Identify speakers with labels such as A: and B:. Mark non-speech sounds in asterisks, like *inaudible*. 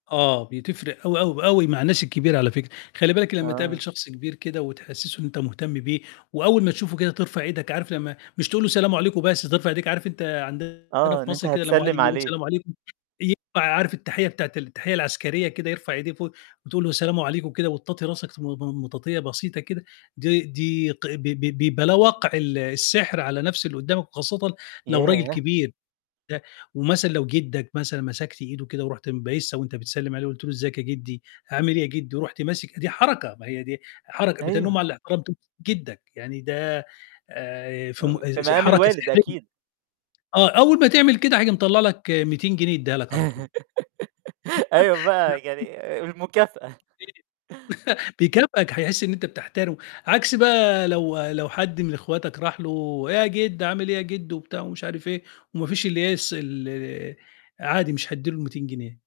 A: آه، بتفرق أوي، أوي، ب أوي مع الناس الكبيرة على فكرة، خلي بالك لمّا تقابل
B: آه.
A: شخص كبير كده، وتحسّسه إن أنت مهتم بيه، وأول ما تشوفه كده ترفع إيدك، عارف لمّا مش تقول له سلام عليكم بس ترفع إيديك، عارف أنت عندنا
B: آه،
A: في
B: إن أنت
A: مَصر كده لمّا واحد
B: هتسلّم
A: يقول
B: عليه.
A: سلام عليكم، ينفع عارف التحية بتاعة ال التحية العسكرية كده، يرفع إيديه فوق، وتقول له سلام عليكم وكده وتطاطي راسك م م مطاطية بسيطة كده، دي دي ق ب ب بلا وَقع ال السحر على نفس اللي قدّامك وخاصةً لو راجل
B: ياه!
A: كبير *unintelligible* ومثلًا لو جدك مثلًا مسكت إيده وكده، ورُحت م بايسها وأنت بتسلّم عليه، قُلت له إزيك يا جدي، عامل إيه؟ يا جدي رُحت ماسك إيديه، حركة، ما هي دي حركة، بتَنُمّ
B: أيوه.
A: على احترام *unintelligible* جدك، يعني ده آآ في م
B: في
A: ز
B: مقام
A: حركة
B: الوالد
A: سحرية.
B: أكيد.
A: آه، أول ما تعمل كده، هييجي مطلّع لك 200 جنيه يدّيها لك على طول.
B: *laughs* أيوه
A: *chuckles*
B: بقى،
A: *unintelligible*
B: يعني المكافأة.
A: *unintelligible* *chuckles* بيكافئك، هيحس إن أنت بتحترمه، عكس بقى لو لو حد من أخواتك راح له إيه يا جدو، عامل إيه يا جدو؟ وبتاع مش عارف إيه، وما فيش اللي هي الس ال عادي مش هيدّي له ال200 جنيه.